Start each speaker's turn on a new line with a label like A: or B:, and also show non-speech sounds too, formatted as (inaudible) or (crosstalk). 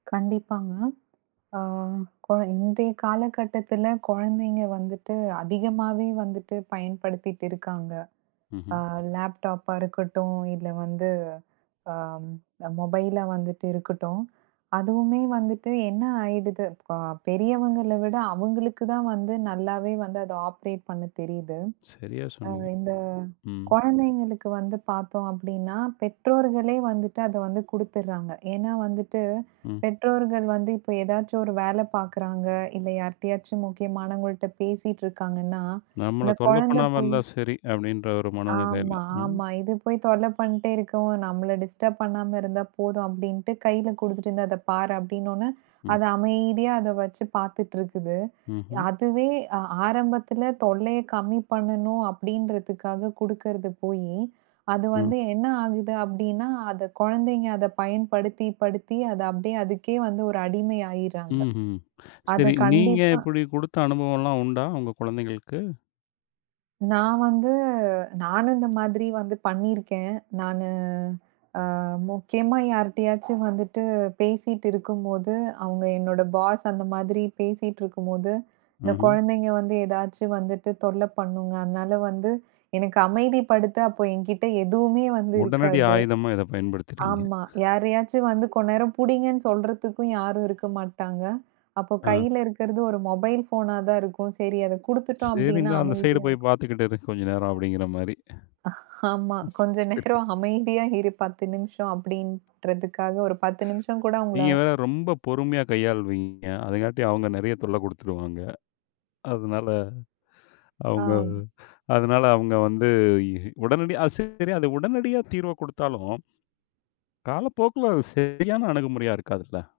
A: கண்டிப்பாங்க. ஓ! கொ இன்றைய காலகட்டத்துல கொழந்தைங்க வந்துட்டு அதிகமாவே வந்துட்டு பயன்படுத்திட்ருக்காங்க. அ
B: ம்ஹ்ம்.
A: லேப்டாப்பா இருக்கட்டும் இல்ல வந்து, ஆ அ மொபைலா வந்துட்டு இருக்கட்டும். அதுவுமே வந்துட்டு என்ன ஆயிடுது இப்ப பெரியவங்கள விட அவுங்களுக்கு தான் வந்து நல்லாவே வந்து அத ஆப்பரேட் பண்ண தெரியுது.
B: சரியா
A: அ
B: சொன்னீங்க.
A: இந்தக்
B: ம்.
A: கொழந்தைங்களுக்கு வந்து பாத்தோம் அப்டின்னா பெற்றோர்களே வந்துட்டு அத வந்து குடுத்துடுர்றாங்க. ஏன்னா வந்துட்டு
B: ம்.
A: பெற்றோர்கள் வந்து இப்ப எதாச்சு ஒரு வேல பாக்குறாங்க. இல்ல யார்ட்டாச்சும் முக்கியமானவங்கள்ட்ட பேசிட்டு இருக்காங்கன்னா
B: நம்மள
A: இந்தக்
B: தொல்ல
A: கொழந்தை
B: பண்ணாம
A: போய்
B: இருந்தா சரி அப்டின்ற ஒரு மனநிலைல.
A: ஆமா,
B: ம்.
A: ஆமா. இது போய் தொல்ல பண்ட்டே இருக்கவும். நம்மள டிஸ்டர்ப் பண்ணாம இருந்தா போதும் அப்டின்டு கைல குடுத்துட்டு அதப் பாரு அப்டின்னனோன
B: ம்.
A: அது அமைதியா அத வச்சு பாத்துட்டுருக்குது.
B: ம்ஹ்ம்.
A: அதுவே அ ஆரம்பத்துல தொல்லைய கம்மி பண்ணனும் அப்டின்றதுக்காகக் குடுக்கறது போயி, அது
B: ம்.
A: வந்து என்ன ஆகுது அப்டின்னா அந்தக் கொழந்தைங்க அதப் பயன்படுத்தி படுத்தி அது அப்டியே அதுக்கே வந்து ஒரு அடிமை ஆயிர்றாங்க.
B: ம்ஹ்ம். சரி
A: அதக்
B: நீங்க
A: கண்டிப்பா
B: இப்டி குடுத்த அனுபவம்ல்லாம் உண்டா உங்க கொழந்தைங்களுக்கு?
A: நான் வந்து நானும் இந்த மாதிரி வந்து பண்ணிருக்கேன். நானு ஆ முக்கியமா யார்ட்டயாச்சும் வந்துட்டு பேசிட்டு இருக்கும்போது அவுங்க என்னோட பாஸ் அந்த மாதிரி பேசிட்டு இருக்கும்போது, இந்தக்
B: ம்ஹ்ம்.
A: கொழந்தைங்க வந்து எதாச்சும் வந்துட்டு தொல்ல பண்ணுங்க. அதனால வந்து எனக்கு அமைதி படுத்த அப்போ என்கிட்ட எதுவுமே வந்து
B: உடனடி
A: இருக்காது.
B: ஆயுதமா இத (chuckles) பயன்படுத்துறீங்க.
A: ஆமா. யாரையாச்சும் வந்து கொஞ்ச நேரம் புடிங்கன்னு சொல்றதுக்கும் யாரும் இருக்க மாட்டாங்க. அப்ப
B: ஆ.
A: கைல இருக்குறது ஒரு மொபைல் ஃபோனா தான் இருக்கும். சரி அதக் குடுத்துட்டோம்
B: சரி.
A: அப்டின்னா,
B: இந்தா அந்த சைடு
A: அமைதியா
B: போய்
A: இருக்கும்.
B: பாத்துகிட்டு இரு, கொஞ்ச நேரம் அப்டிங்கிற மாரி.
A: ஆமா.
B: சரி
A: கொஞ்ச
B: (laughs)
A: நேரம் அமைதியா இரு 10 நிமிஷம் அப்டின்றதுக்காக, ஒரு 10 நிமிஷம் கூட அவுங்கள.
B: நீங்க வேற ரொம்ப பொறுமையா கையாள்வீங்க. அதங்காட்டி அவங்க நெறைய தொல்ல குடுத்துருவாங்க. அதனால அவுங்க அத
A: ஆம்.
B: அதனால அவுங்க வந்து இ உடனடி அது சரி அத உடனடியாகத் தீர்வ குடுத்தாலும், காலப்போக்குல அது சரியான அணுகுமுறையா இருக்காதுல்ல.